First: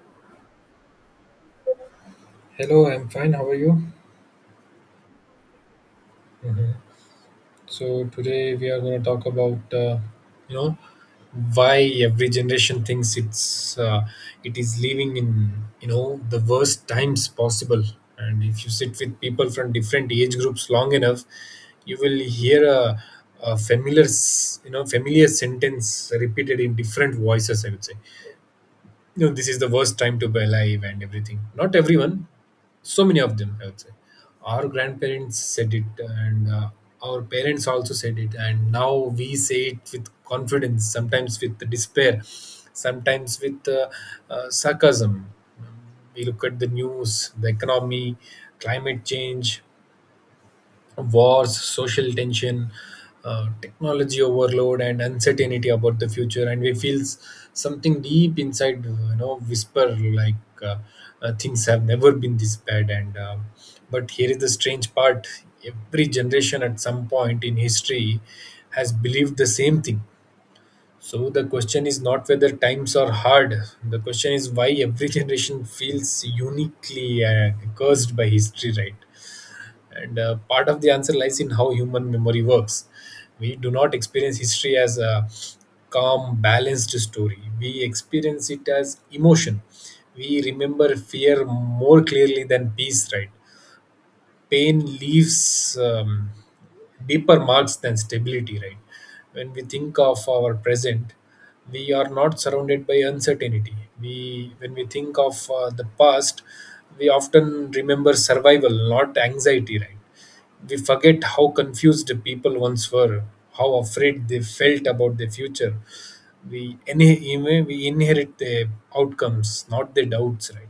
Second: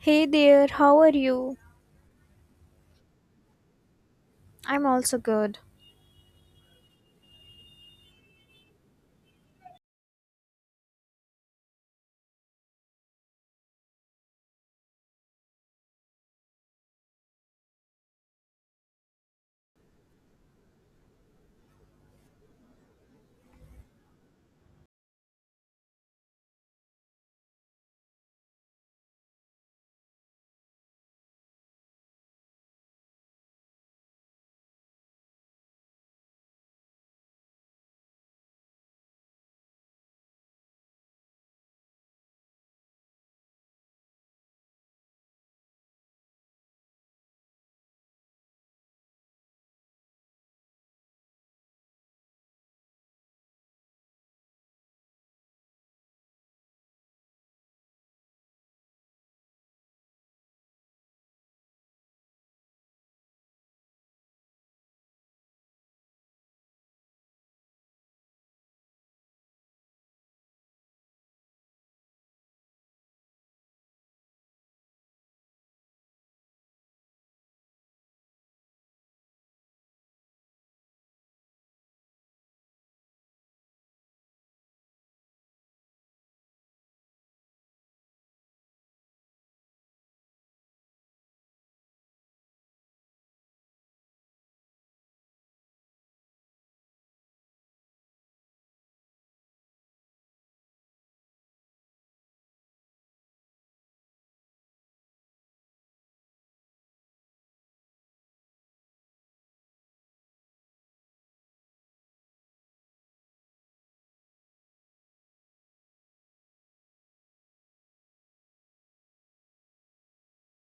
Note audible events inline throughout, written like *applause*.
Hey there, how are you? Hello, I'm fine. How are you? I'm also good. So today we are going to talk about you know why every generation thinks it is living in the worst times possible. And if you sit with people from different age groups long enough, you will hear a familiar s- you know familiar sentence repeated in different voices. I would say this is the worst time to be alive and everything, not everyone, so many of them I would say our grandparents said it, and our parents also said it, and now we say it with confidence, sometimes with despair, sometimes with sarcasm. We look at the news, the economy, climate change, wars, social tension, technology overload, and uncertainty about the future. And we feel something deep inside, you know, whisper like, uh, things have never been this bad. And But here is the strange part: every generation at some point in history has believed the same thing. So the question is not whether times are hard. The question is why every generation feels uniquely cursed by history, right? And part of the answer lies in how human memory works. We do not experience history as a calm, balanced story. We experience it as emotion. We remember fear more clearly than peace, right? Pain leaves deeper marks than stability, right? When we think of our present, we are not surrounded by uncertainty. We, when we think of the past, we often remember survival, not anxiety, right? We forget how confused the people once were, how afraid they felt about the future. We inherit the outcomes, not the doubts, right?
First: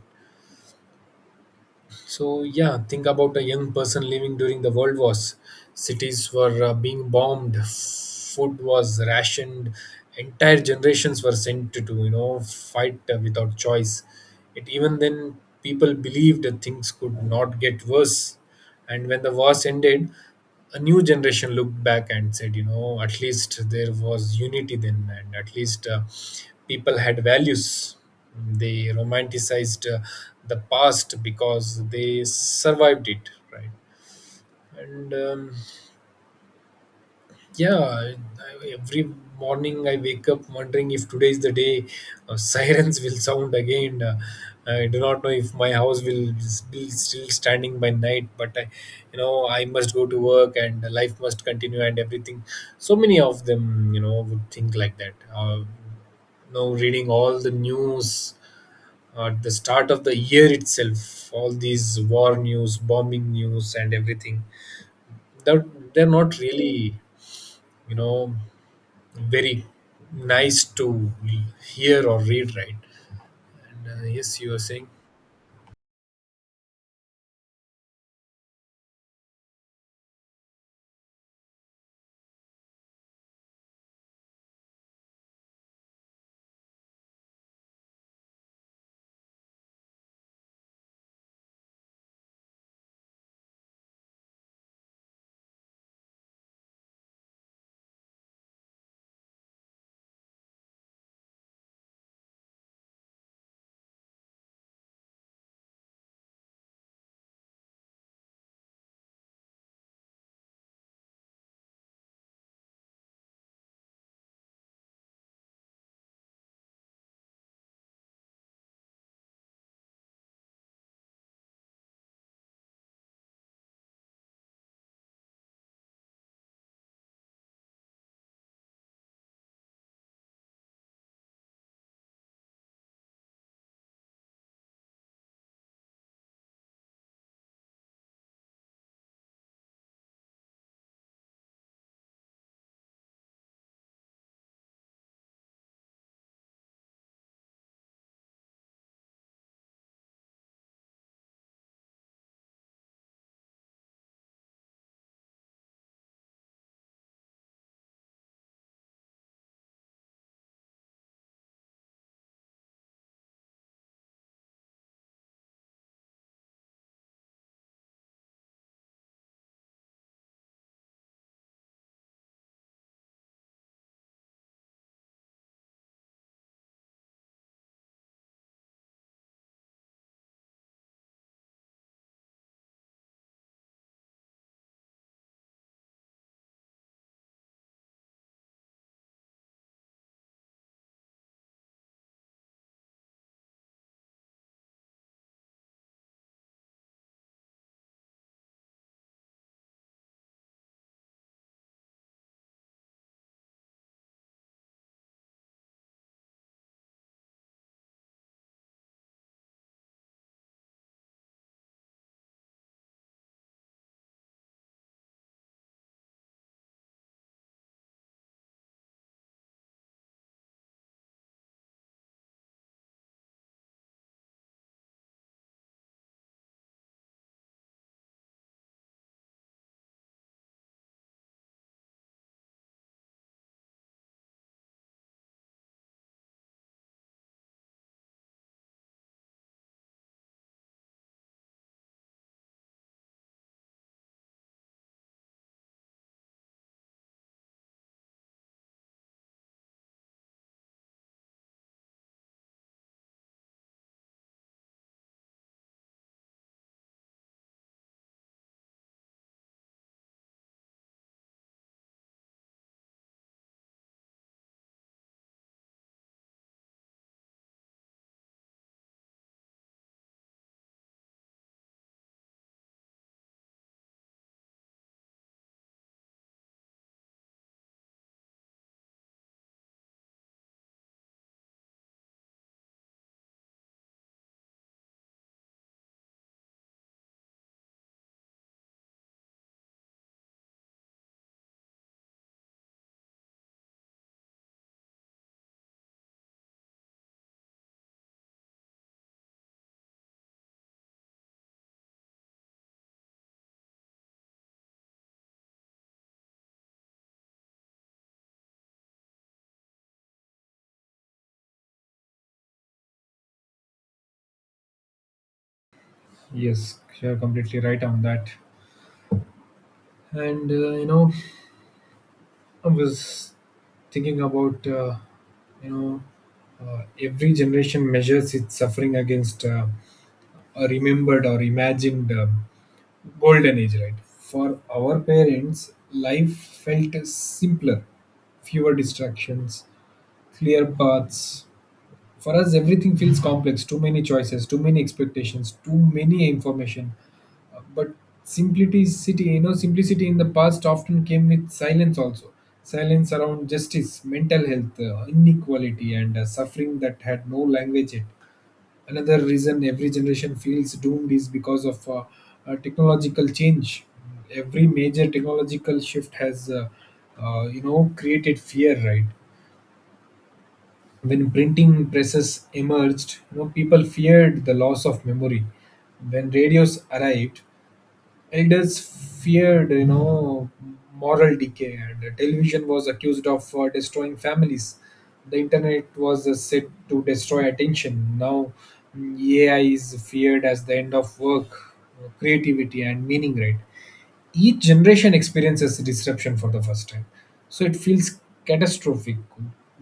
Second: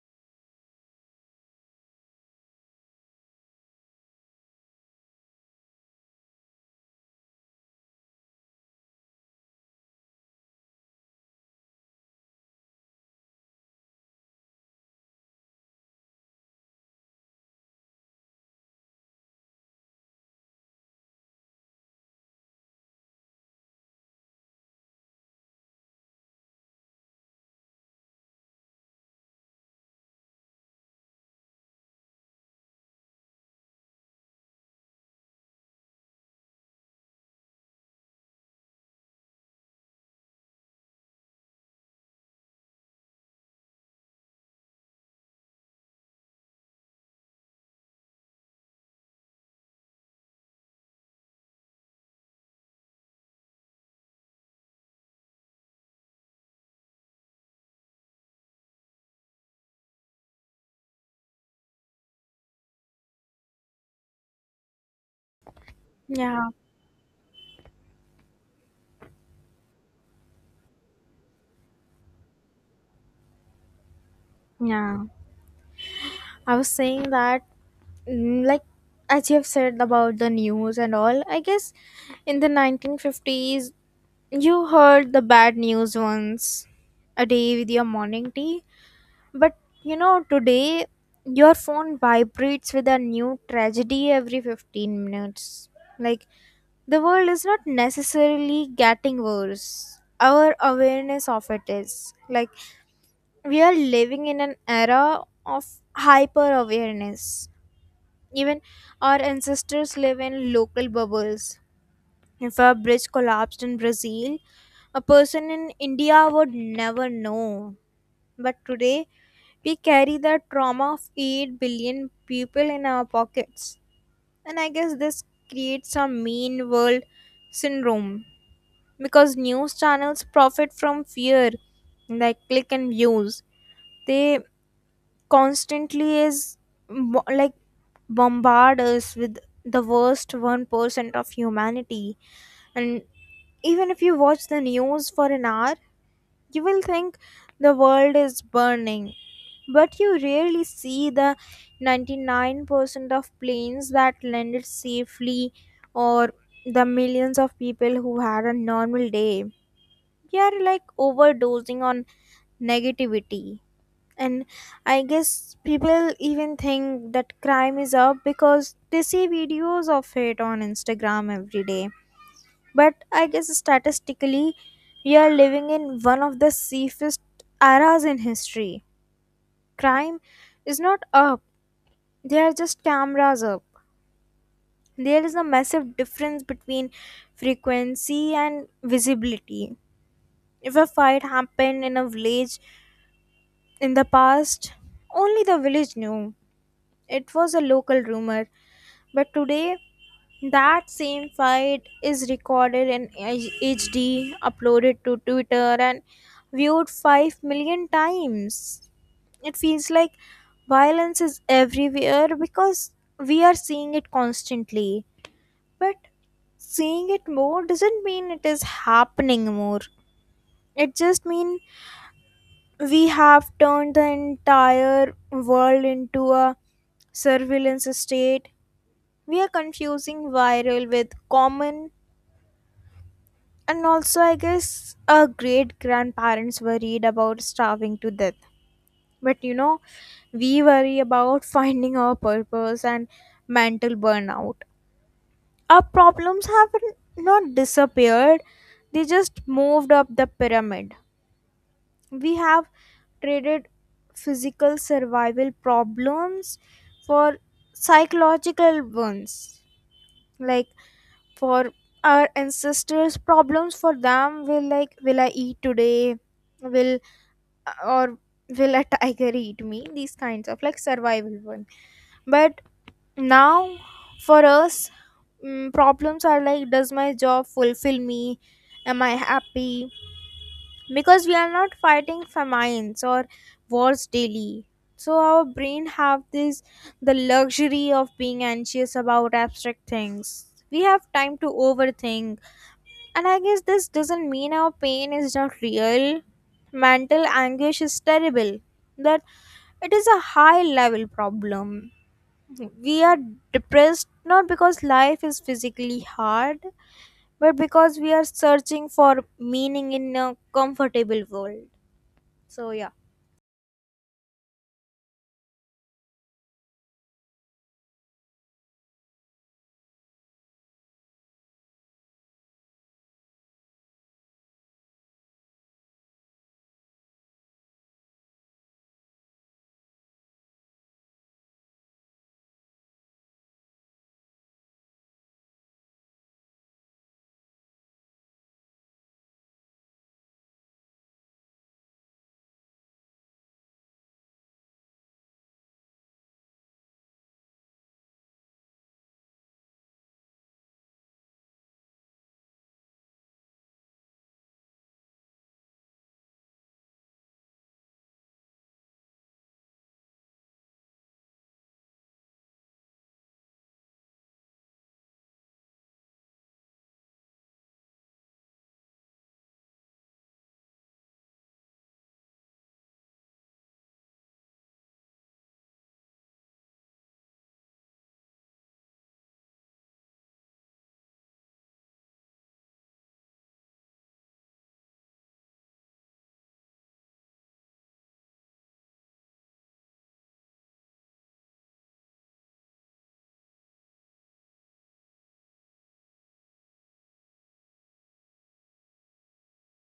So yeah, think about a young person living during the world wars. Cities were being bombed, food was rationed, entire generations were sent to fight without choice. It, even then people believed that things could not get worse, and when the wars ended, a new generation looked back and said, you know, at least there was unity then, and at least people had values. They romanticized the past because they survived it, right? And Yeah, every morning I wake up wondering if today is the day *laughs* sirens will sound again. I do not know if my house will be still standing by night, but I, you know, I must go to work and life must continue and everything. So many of them, you know, would think like that. You know, reading all the news at the start of the year itself, all these war news, bombing news, and everything. That they're not Yeah, really, you know, very nice to hear or read, right? And yes, you were saying. yeah. I was saying that, like, as you have said about the news and all, I guess in the 1950s, you heard the bad news once a day with your morning tea. But you know, today, your phone vibrates with a new tragedy every 15 minutes. Like, the world is not necessarily getting worse, our awareness of it is. Like, we are living in an era of hyper awareness. Even our ancestors live in local bubbles. If a bridge collapsed in Brazil, a person in India would never know. But today, we carry the trauma of 8 billion people in our pockets. And I guess this creates a mean world syndrome because news channels profit from fear, like click and views. They constantly is bo- like Bombard us with the worst 1% of humanity. And even if you watch the news for an hour, you will think the world is burning, but you rarely see the 99% of planes that landed safely, or the millions of people who had a normal day. We are like overdosing on negativity. And I guess people even think that crime is up because they see videos of it on Instagram every day, but I guess statistically we are living in one of the safest eras in history. Crime is not up, they are just cameras up. There is a massive difference between frequency and visibility. If a fight happened in a village in the past, only the village knew, it was a local rumor. But today, that same fight is recorded in HD, uploaded to Twitter, and viewed 5 million times. It feels like violence is everywhere because we are seeing it constantly. But seeing it more doesn't mean it is happening more. It just means we have turned the entire world into a surveillance state. We are confusing viral with common. And also, I guess our great grandparents worried about starving to death. But you know, we worry about *laughs* finding our purpose and mental burnout. Our problems haven't disappeared, they just moved up the pyramid. We have traded physical survival problems for psychological ones. Like, for our ancestors, problems for them will, like, will I eat today, will, or will a tiger eat me, these kinds of like survival one. But now for us, problems are like, does my job fulfill me, am I happy? Because we are not fighting famines or wars daily, so our brain have this, the luxury of being anxious about abstract things. We have time to overthink. And I guess this doesn't mean our pain is not real. Mental anguish is terrible. That it is a high level problem. We are depressed not because life is physically hard, but because we are searching for meaning in a comfortable world. So, yeah. Yes, you're completely right on that. And you know, I was thinking about you know, every generation measures its suffering against a remembered or imagined golden age, right? For our parents, life felt simpler, fewer distractions, clear paths. For us, everything feels complex, too many choices, too many expectations, too many information. But simplicity, you know, simplicity in the past often came with silence also. Silence around justice, mental health, inequality, and suffering that had no language yet. Another reason every generation feels doomed is because of technological change. Every major technological shift has, you know, created fear, right? When printing presses emerged, you know, people feared the loss of memory. When radios arrived, elders feared, you know, moral decay, and television was accused of destroying families. The internet was said to destroy attention. Now, AI is feared as the end of work, creativity, and meaning. Right? Each generation experiences disruption for the first time, so it feels catastrophic.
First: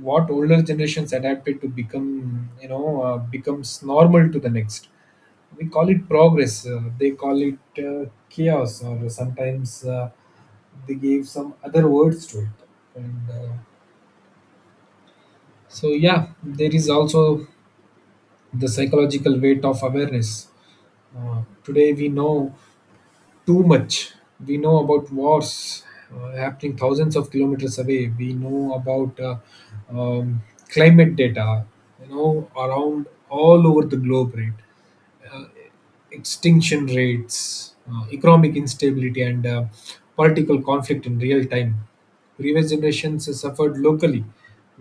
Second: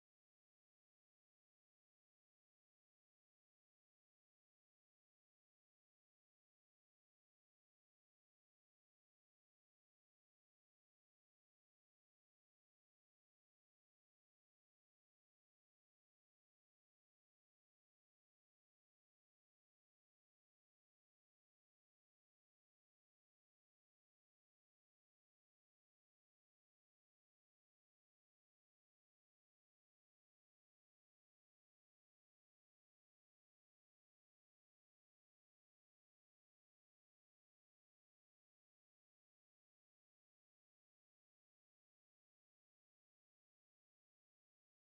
What older generations adapted to become, becomes normal to the next. We call it progress, they call it chaos, or sometimes they gave some other words to it. And so yeah, there is also the psychological weight of awareness. Today we know too much. We know about wars happening thousands of kilometers away. We know about um, climate data, you know, around all over the globe, right? Uh, extinction rates, economic instability, and political conflict in real time. Previous generations suffered locally.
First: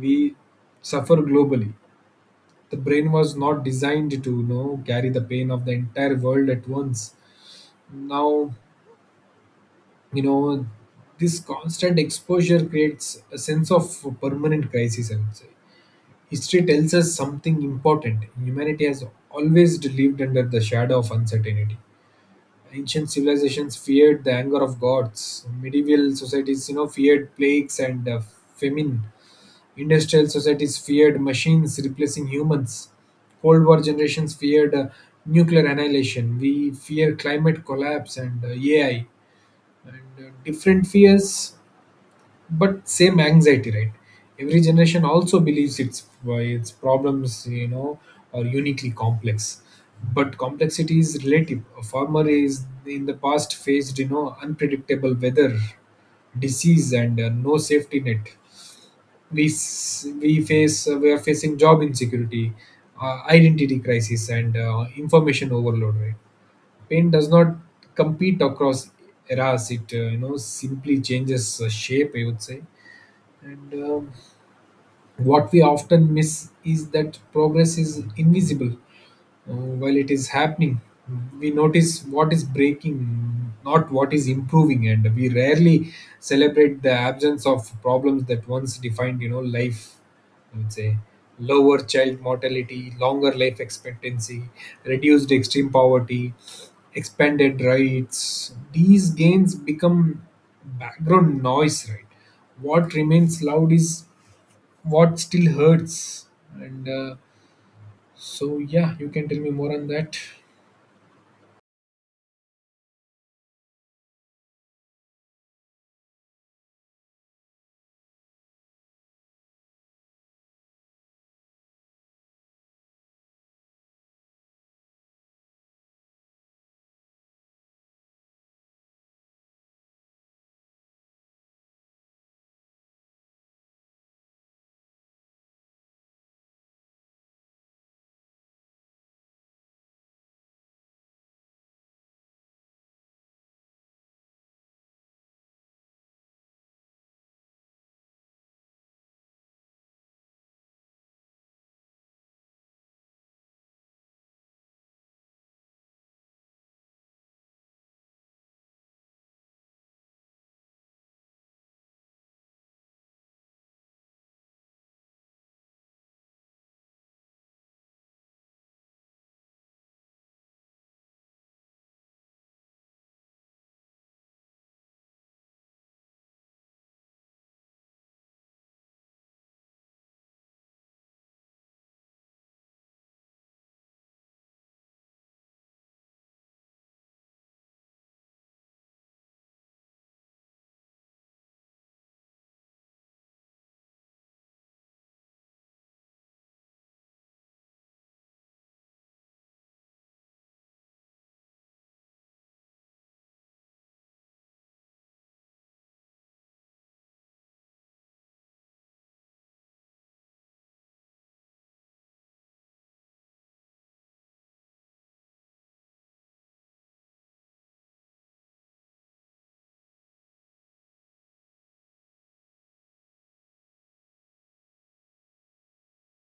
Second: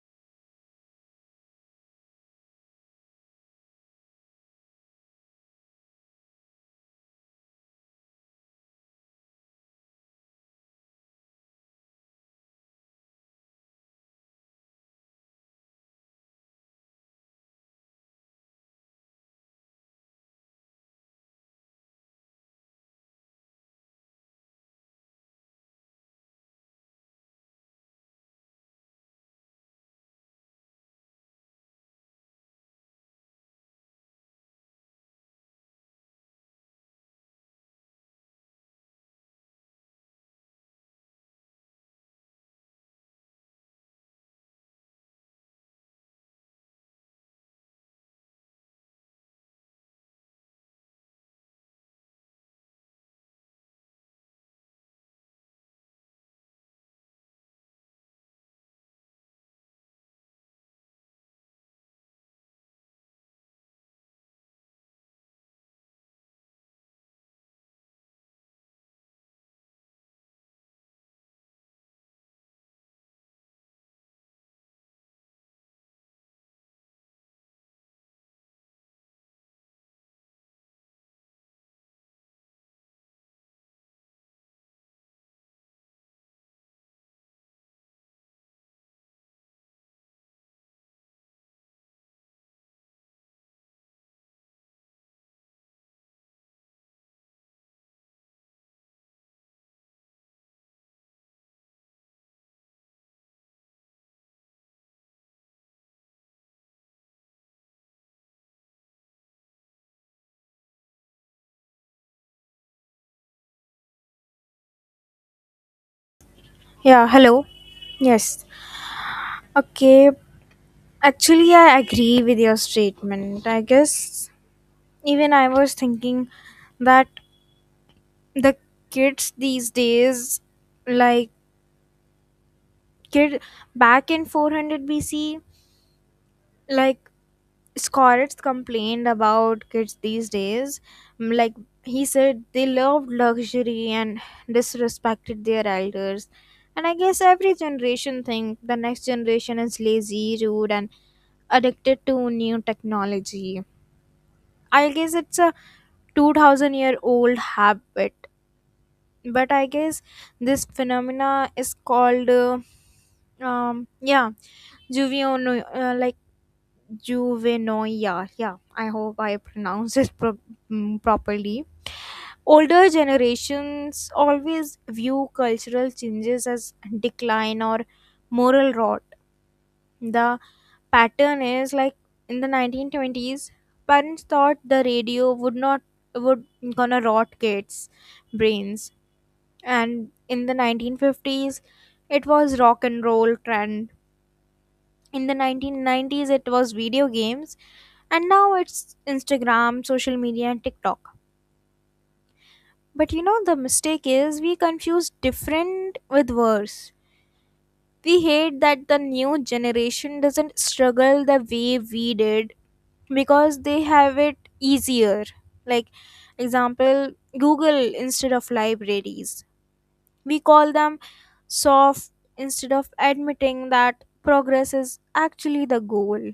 We suffer globally. The brain was not designed to, you know, carry the pain of the entire world at once. Now, you know, this constant exposure creates a sense of permanent crisis, I would say. History tells us something important: humanity has always lived under the shadow of uncertainty. Ancient civilizations feared the anger of gods, medieval societies, you know, feared plagues and famine, industrial societies feared machines replacing humans, cold war generations feared nuclear annihilation, we fear climate collapse and AI. And different fears, but same anxiety, right? Every generation also believes its problems, you know, are uniquely complex. But complexity is relative. A farmer is in the past faced, you know, unpredictable weather, disease, and no safety net. We face we are facing job insecurity, identity crisis, and information overload, right? Pain does not compete across eras, it you know, simply changes shape, I would say. And What we often miss is that progress is invisible while it is happening. We notice what is breaking, not what is improving, and we rarely celebrate the absence of problems that once defined, you know, life. I would say lower child mortality, longer life expectancy, reduced extreme poverty, expanded rights. These gains become background noise, right? What remains loud is what still hurts. And so yeah, you can tell me more on that. Yeah, hello. Yes. Okay. Actually, I agree with your statement. I guess even I was thinking that the kids these days, like, kid back in 400 bc, like, scholars complained about kids these days. Like, he said they loved luxury and disrespected their elders. And I guess every generation think the next generation is lazy, rude and addicted to new technology. I guess it's a 2000-year-old habit. But I guess this phenomena is called yeah, Juviono, like Juvenoia. Yeah, I hope I pronounce it properly. Older generations always view cultural changes as decline or moral rot. The pattern is like, in the 1920s, parents thought the radio would not would gonna rot kids' brains, and in the 1950s, it was rock and roll trend, in the 1990s it was video games, and now it's Instagram, social media and TikTok. But you know, the mistake is we confuse different with worse. We hate that the new generation doesn't struggle the way we did because they have it easier. Like, example, Google instead of libraries. We call them soft instead of admitting that progress is actually the goal.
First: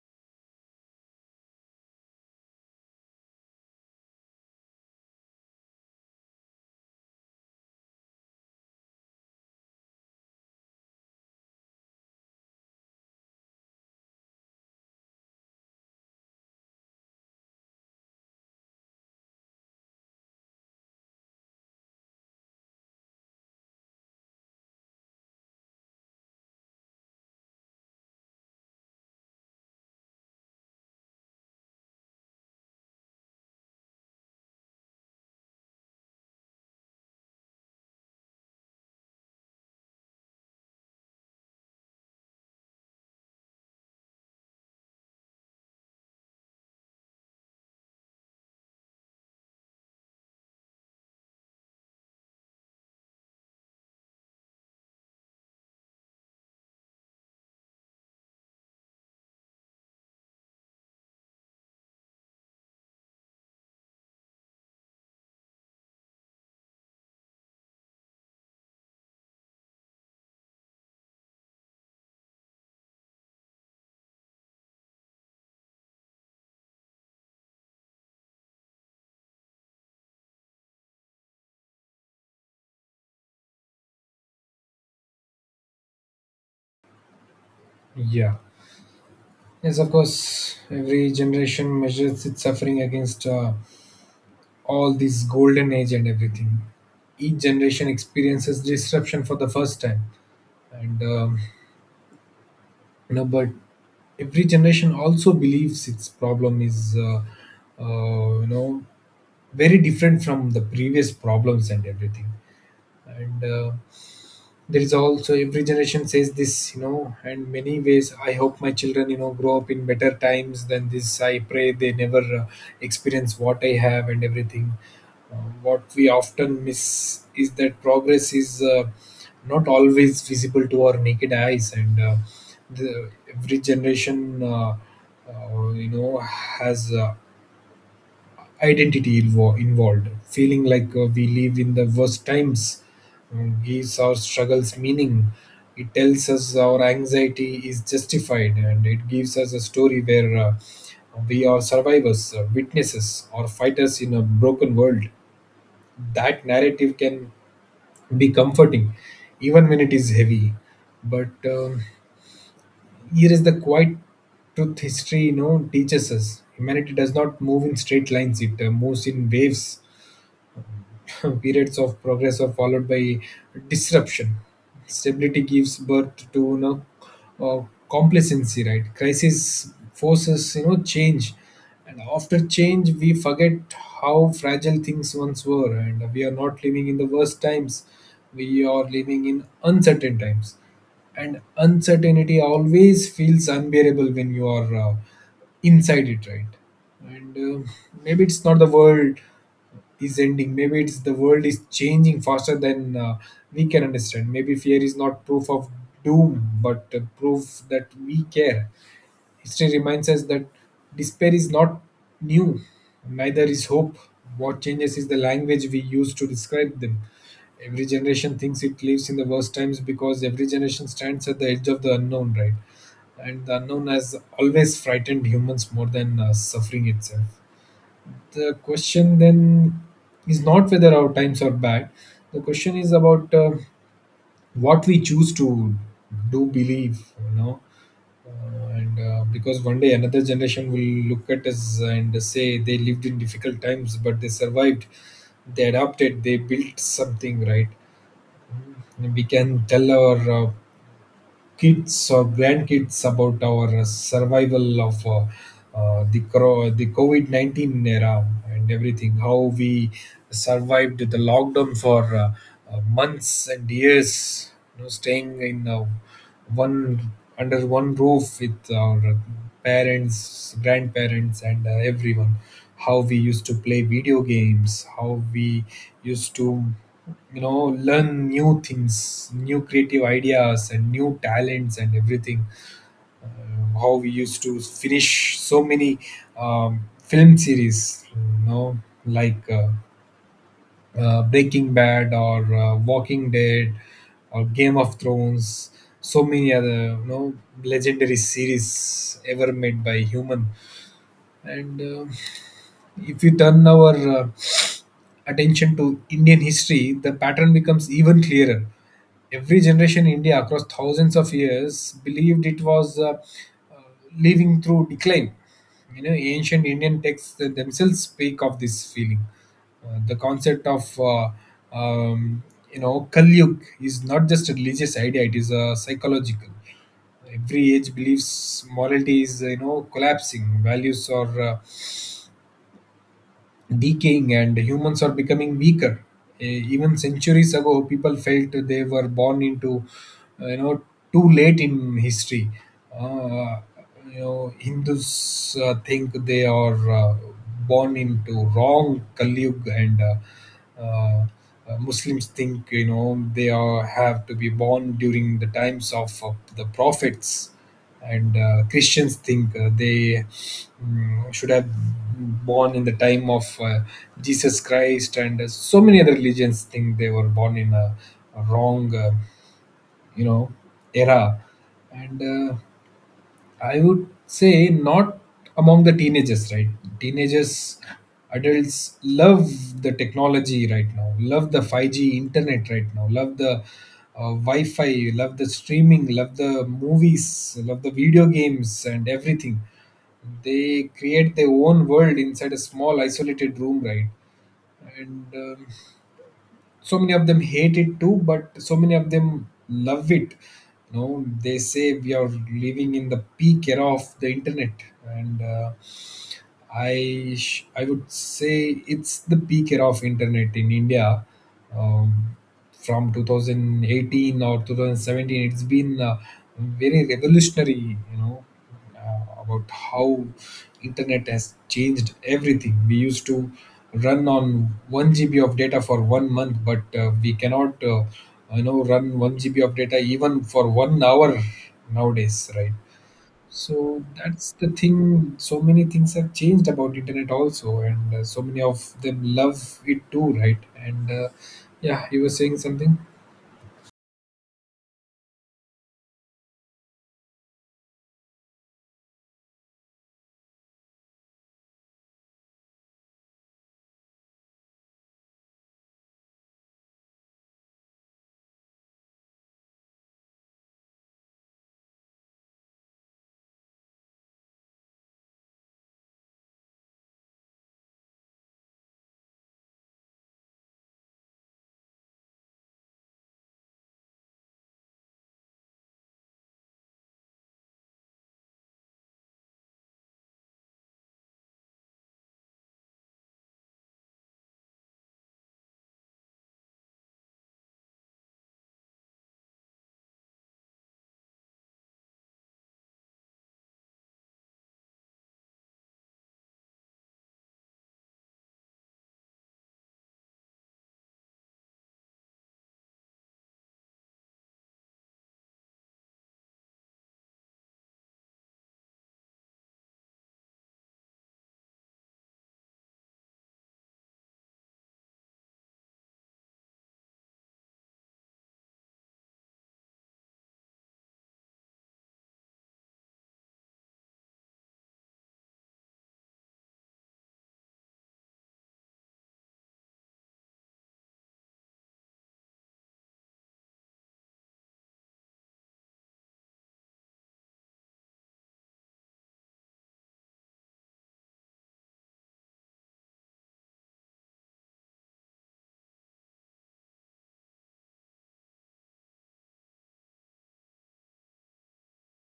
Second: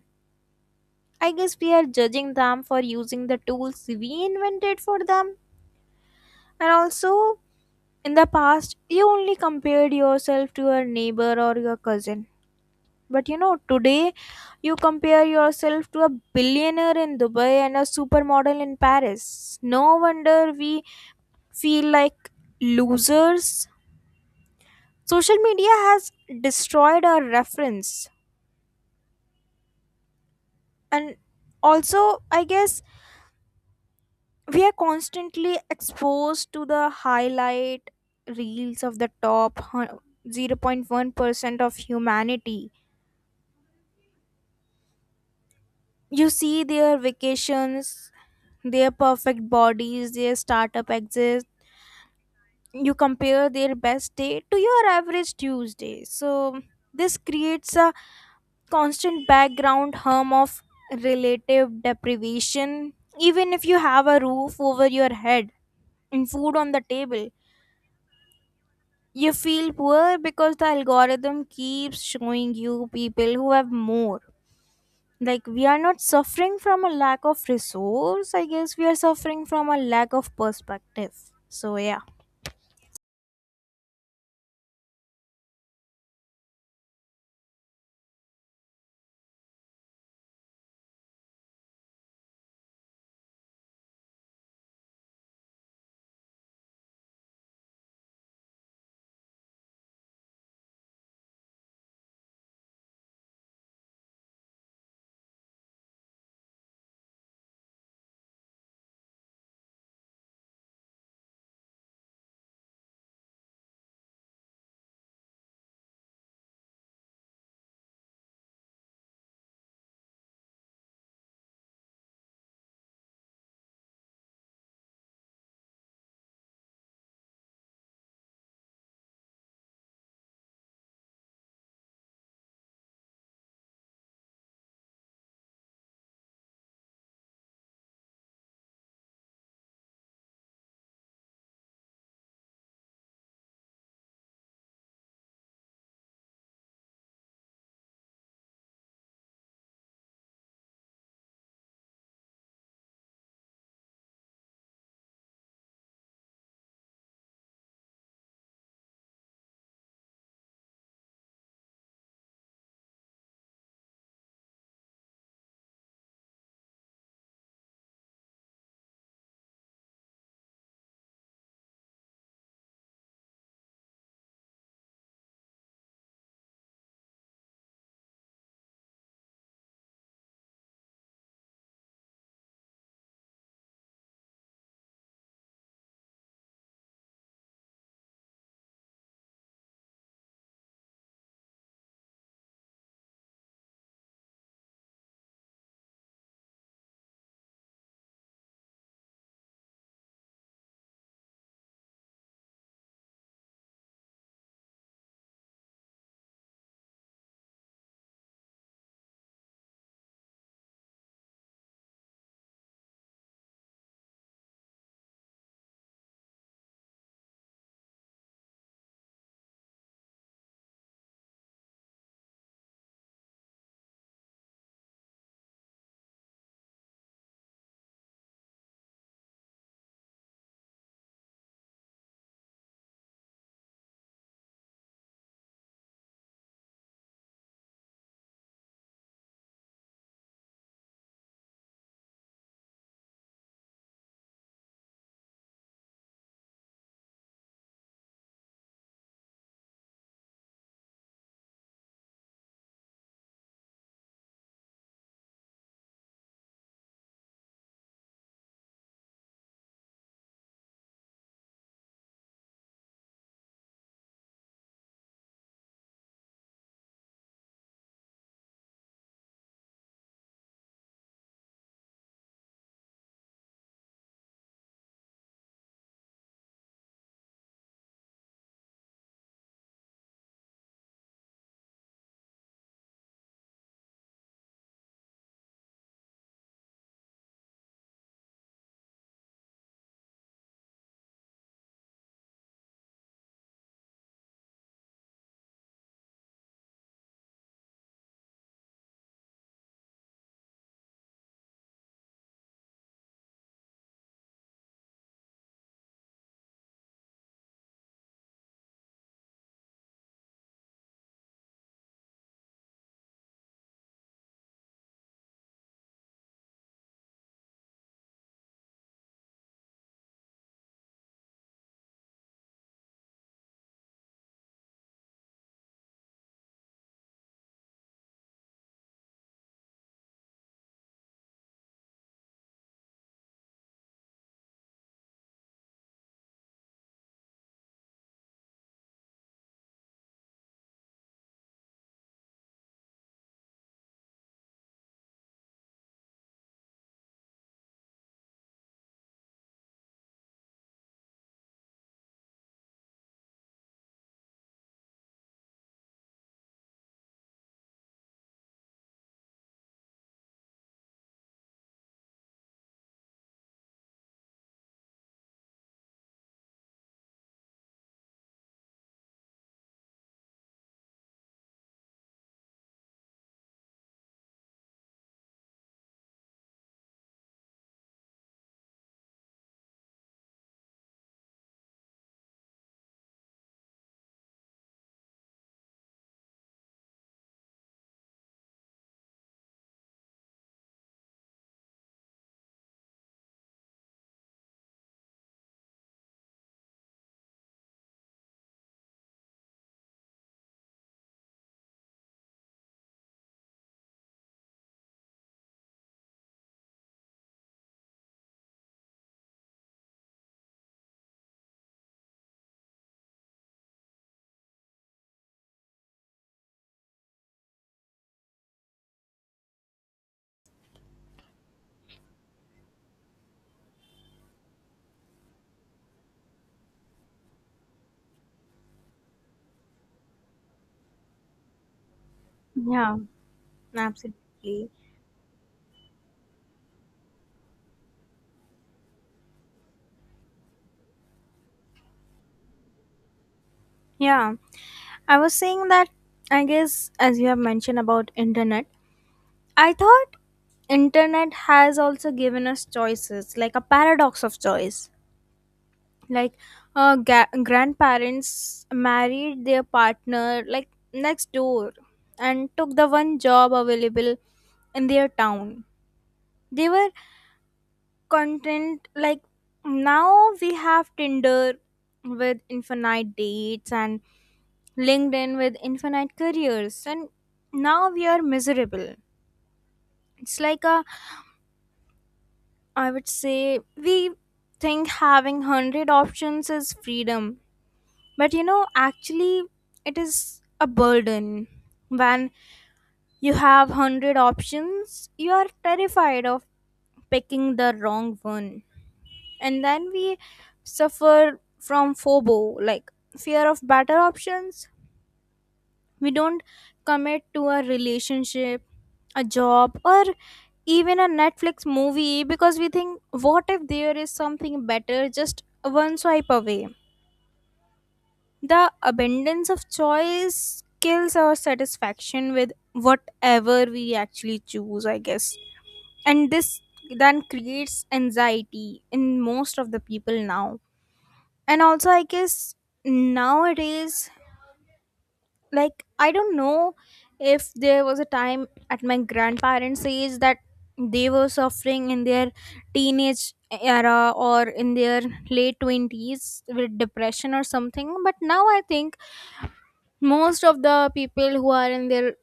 I guess we are judging them for using the tools we invented for them. And also, in the past, you only compared yourself to your neighbor or your cousin. But you know, today you compare yourself to a billionaire in Dubai and a supermodel in Paris. No wonder we feel like losers. Social media has destroyed our reference. And also, I guess we are constantly exposed to the highlight reels of the top 0.1% of humanity. You see their vacations, their perfect bodies, their startup exits. You compare their best day to your average Tuesday. So, this creates a constant background hum of relative deprivation. Even if you have a roof over your head and food on the table, you feel poor because the algorithm keeps showing you people who have more. Like, we are not suffering from a lack of resource, I guess we are suffering from a lack of perspective. So, yeah. Yeah. Yes, of course, every generation measures its suffering against all this golden age and everything. Each generation experiences disruption for the first time. And You know, but every generation also believes its problem is you know, very different from the previous problems and everything. And there is also every generation says this, you know, and many ways I hope my children, you know, grow up in better times than this. I pray they never experience what I have and everything. What we often miss is that progress is not always visible to our naked eyes. And the, every generation, uh, uh, you know has involved, feeling like we live in the worst times, gives our struggles meaning. It tells us our anxiety is justified, and it gives us a story where we are survivors, witnesses, or fighters in a broken world. That narrative can be comforting, even when it is heavy. But Here is the quiet truth: history, you know, teaches us humanity does not move in straight lines, it moves in waves. *laughs* Periods of progress are followed by disruption. Stability gives birth to, you know, complacency, right? Crisis forces, you know, change, and after change, we forget how fragile things once were, and we are not living in the worst times. We are living in uncertain times, and uncertainty always feels unbearable when you are inside it, right? And uh, maybe it's not the world is ending. Maybe it's the world is changing faster than we can understand. Maybe fear is not proof of doom, but proof that we care. History reminds us that despair is not new, neither is hope. What changes is the language we use to describe them. Every generation thinks it lives in the worst times because every generation stands at the edge of the unknown, right? And the unknown has always frightened humans more than suffering itself. The question then is not whether our times are bad, the question is about what we choose to do, believe, you know. And Because one day another generation will look at us and say they lived in difficult times but they survived, they adapted, they built something, right? And we can tell our kids or grandkids about our survival of the COVID 19 era and everything. How we survived the lockdown for months and years, you know, staying in one, under one roof with our parents, grandparents, and everyone. How we used to play video games, how we used to, you know, learn new things, new creative ideas and new talents, and everything. How we used to finish so many film series, you know, like Breaking Bad or Walking Dead or Game of Thrones, so many other, you know, legendary series ever made by human. And if we turn our attention to Indian history, the pattern becomes even clearer. Every generation in India across thousands of years believed it was living through decline. You know, ancient Indian texts themselves speak of this feeling. The concept of um, you know Kali Yuga is not just a religious idea; it is a psychological every age believes morality is you know collapsing, values are decaying, and humans are becoming weaker. Even centuries ago people felt they were born into you know too late in history. uh, you know hindus think they are born into wrong kalyug, and uh, Muslims think you know they are have to be born during the times of the prophets, and Christians think they should have born in the time of Jesus Christ, and so many other religions think they were born in a wrong, you know, era, and I would say not among the teenagers, right? Teenagers, adults love the technology right now, love the 5G internet right now, love the Wi Fi, love the streaming, love the movies, love the video games, and everything. They create their own world inside a small isolated room, right? And so many of them hate it too but so many of them love it. You know they say we are living in the peak era of the internet, and I would say it's the peak era of internet in India. Um, from 2018 or 2017, it's been very revolutionary. You know about how internet has changed everything. We used to run on 1 GB of data for 1 month, but we cannot you know run 1 GB of data even for 1 hour nowadays, right? Yeah, So that's the absolutely. thing. So many things have changed about internet also, and so many of them love it too, right? And yeah, you were saying something. Yeah, I was saying that, I guess, as you have mentioned about internet, I thought internet has also given us choices, like a paradox of choice. Like, grandparents married their partner like next door and took the one job available in their town. They were content. Like, now we have Tinder with infinite dates, and LinkedIn with infinite careers, and now we are miserable. It's like a, I would say we think having 100 options is freedom. But you know, actually, it is a burden. When you have 100 options, you are terrified of picking the wrong one. And then we suffer from FOBO, like fear of better options. We don't commit to a relationship, a job, or even a Netflix movie because we think, what if there is something better just one swipe away? The abundance of choice kills our satisfaction with whatever we actually choose, I guess. And this then creates anxiety in most of the people now. And also, I guess nowadays, like, I don't know if there was a time at my grandparents' age that they were suffering in their teenage era or in their late 20s with depression or something. But now I think most of the people who are in their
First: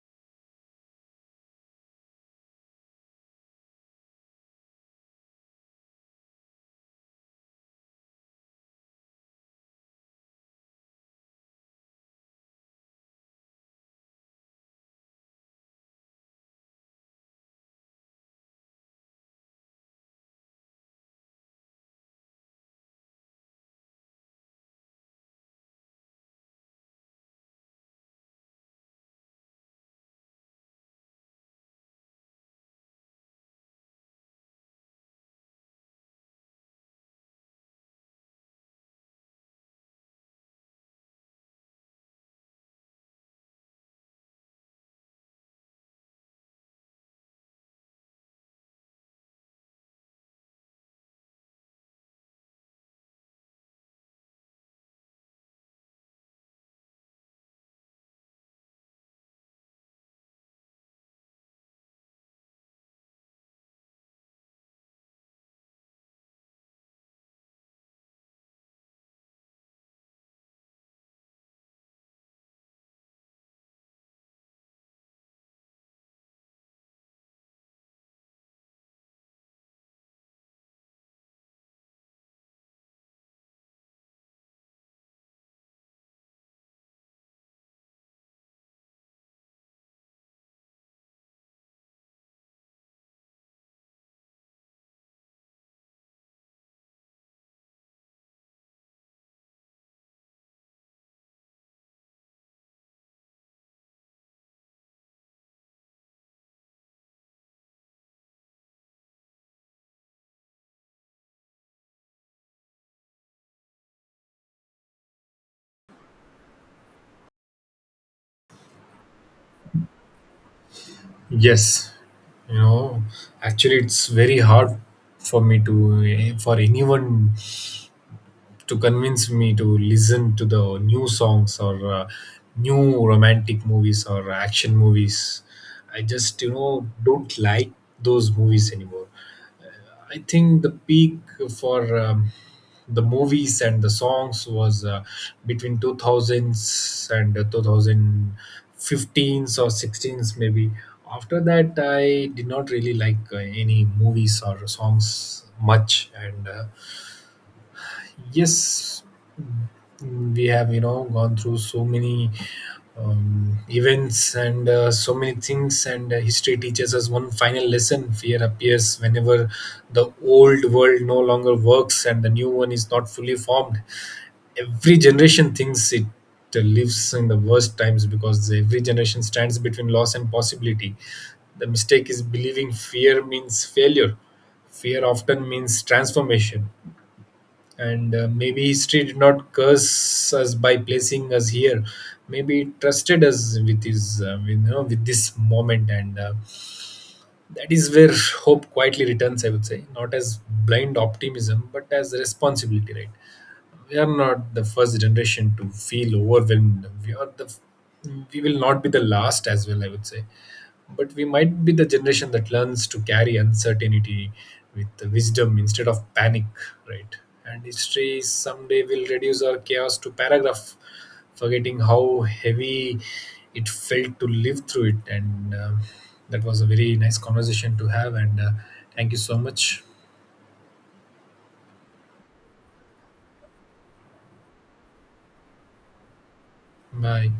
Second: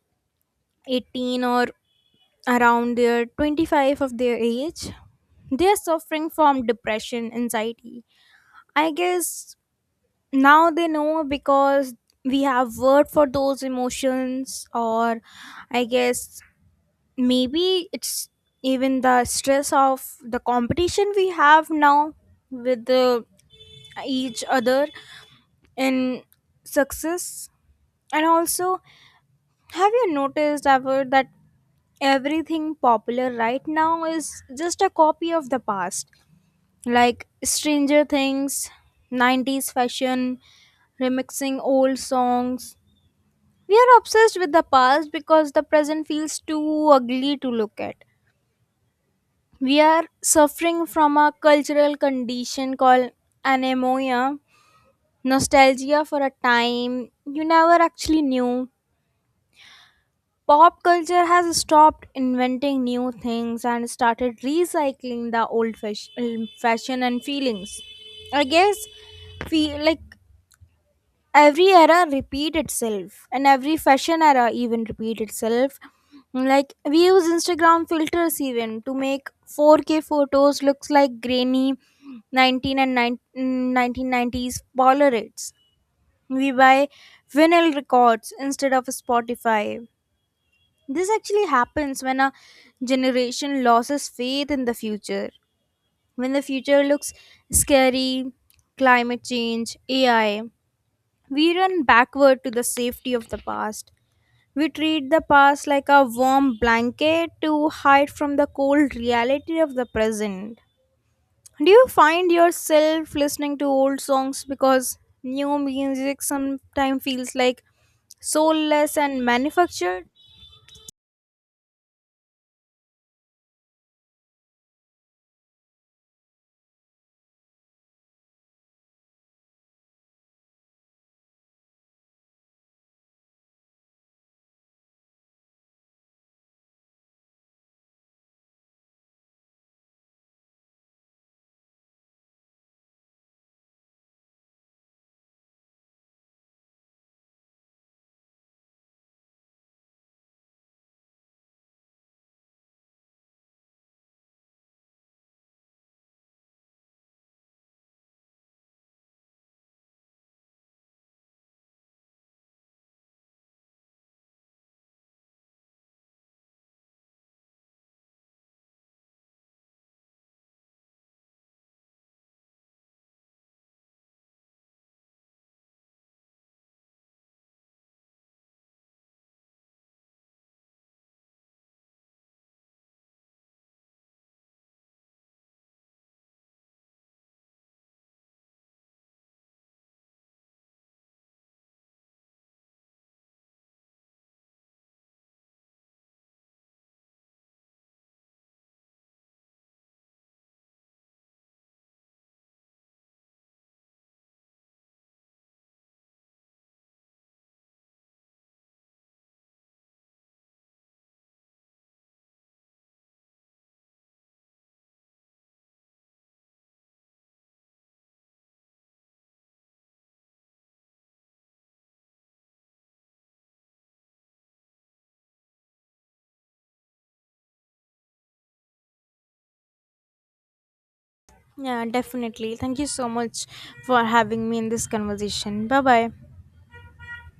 18 or around their 25 of their age, they are suffering from depression, anxiety. I guess now they know because we have word for those emotions. Or I guess maybe it's even the stress of the competition we have now with each other in success. And also, have you noticed ever that everything popular right now is just a copy of the past? Like Stranger Things, 90s fashion, remixing old songs. We are obsessed with the past because the present feels too ugly to look at. We are suffering from a cultural condition called anemoia, nostalgia for a time you never actually knew. Pop culture has stopped inventing new things and started recycling the old fashion and feelings. I guess feel like every era repeat itself, and every fashion era even repeat itself. Like, we use Instagram filters even to make 4K photos looks like grainy 19 and 9 1990s Polaroids. We buy vinyl records instead of Spotify. This actually happens when a generation loses faith in the future. When the future looks scary, climate change, AI, we run backward to the safety of the past. We treat the past like a warm blanket to hide from the cold reality of the present. Do you find yourself listening to old songs because new music sometimes feels like soulless and manufactured? Yes, you know, actually, it's very hard for me to for anyone to convince me to listen to the new songs or new romantic movies or action movies. I just you know don't like those movies anymore. I think the peak for the movies and the songs was between 2000s and 2015s or 16s maybe. After that, I did not really like any movies or songs much, and yes, we have, you know, gone through so many events and so many things, and history teaches us one final lesson. Fear appears whenever the old world no longer works and the new one is not fully formed. Every generation thinks it lives in the worst times because every generation stands between loss and possibility. The mistake is believing fear means failure. Fear often means transformation, and maybe history did not curse us by placing us here. Maybe it trusted us with his you know with this moment, and that is where hope quietly returns. I would say not as blind optimism but as responsibility, right? We are not the first generation to feel overwhelmed. We will not be the last as well, I would say, but we might be the generation that learns to carry uncertainty with wisdom instead of panic, right? And history someday will reduce our chaos to paragraph, forgetting how heavy it felt to live through it. And that was a very nice conversation to have, and thank you so much. Yeah, definitely. Thank you so much for having me in this conversation. Bye bye. Bye.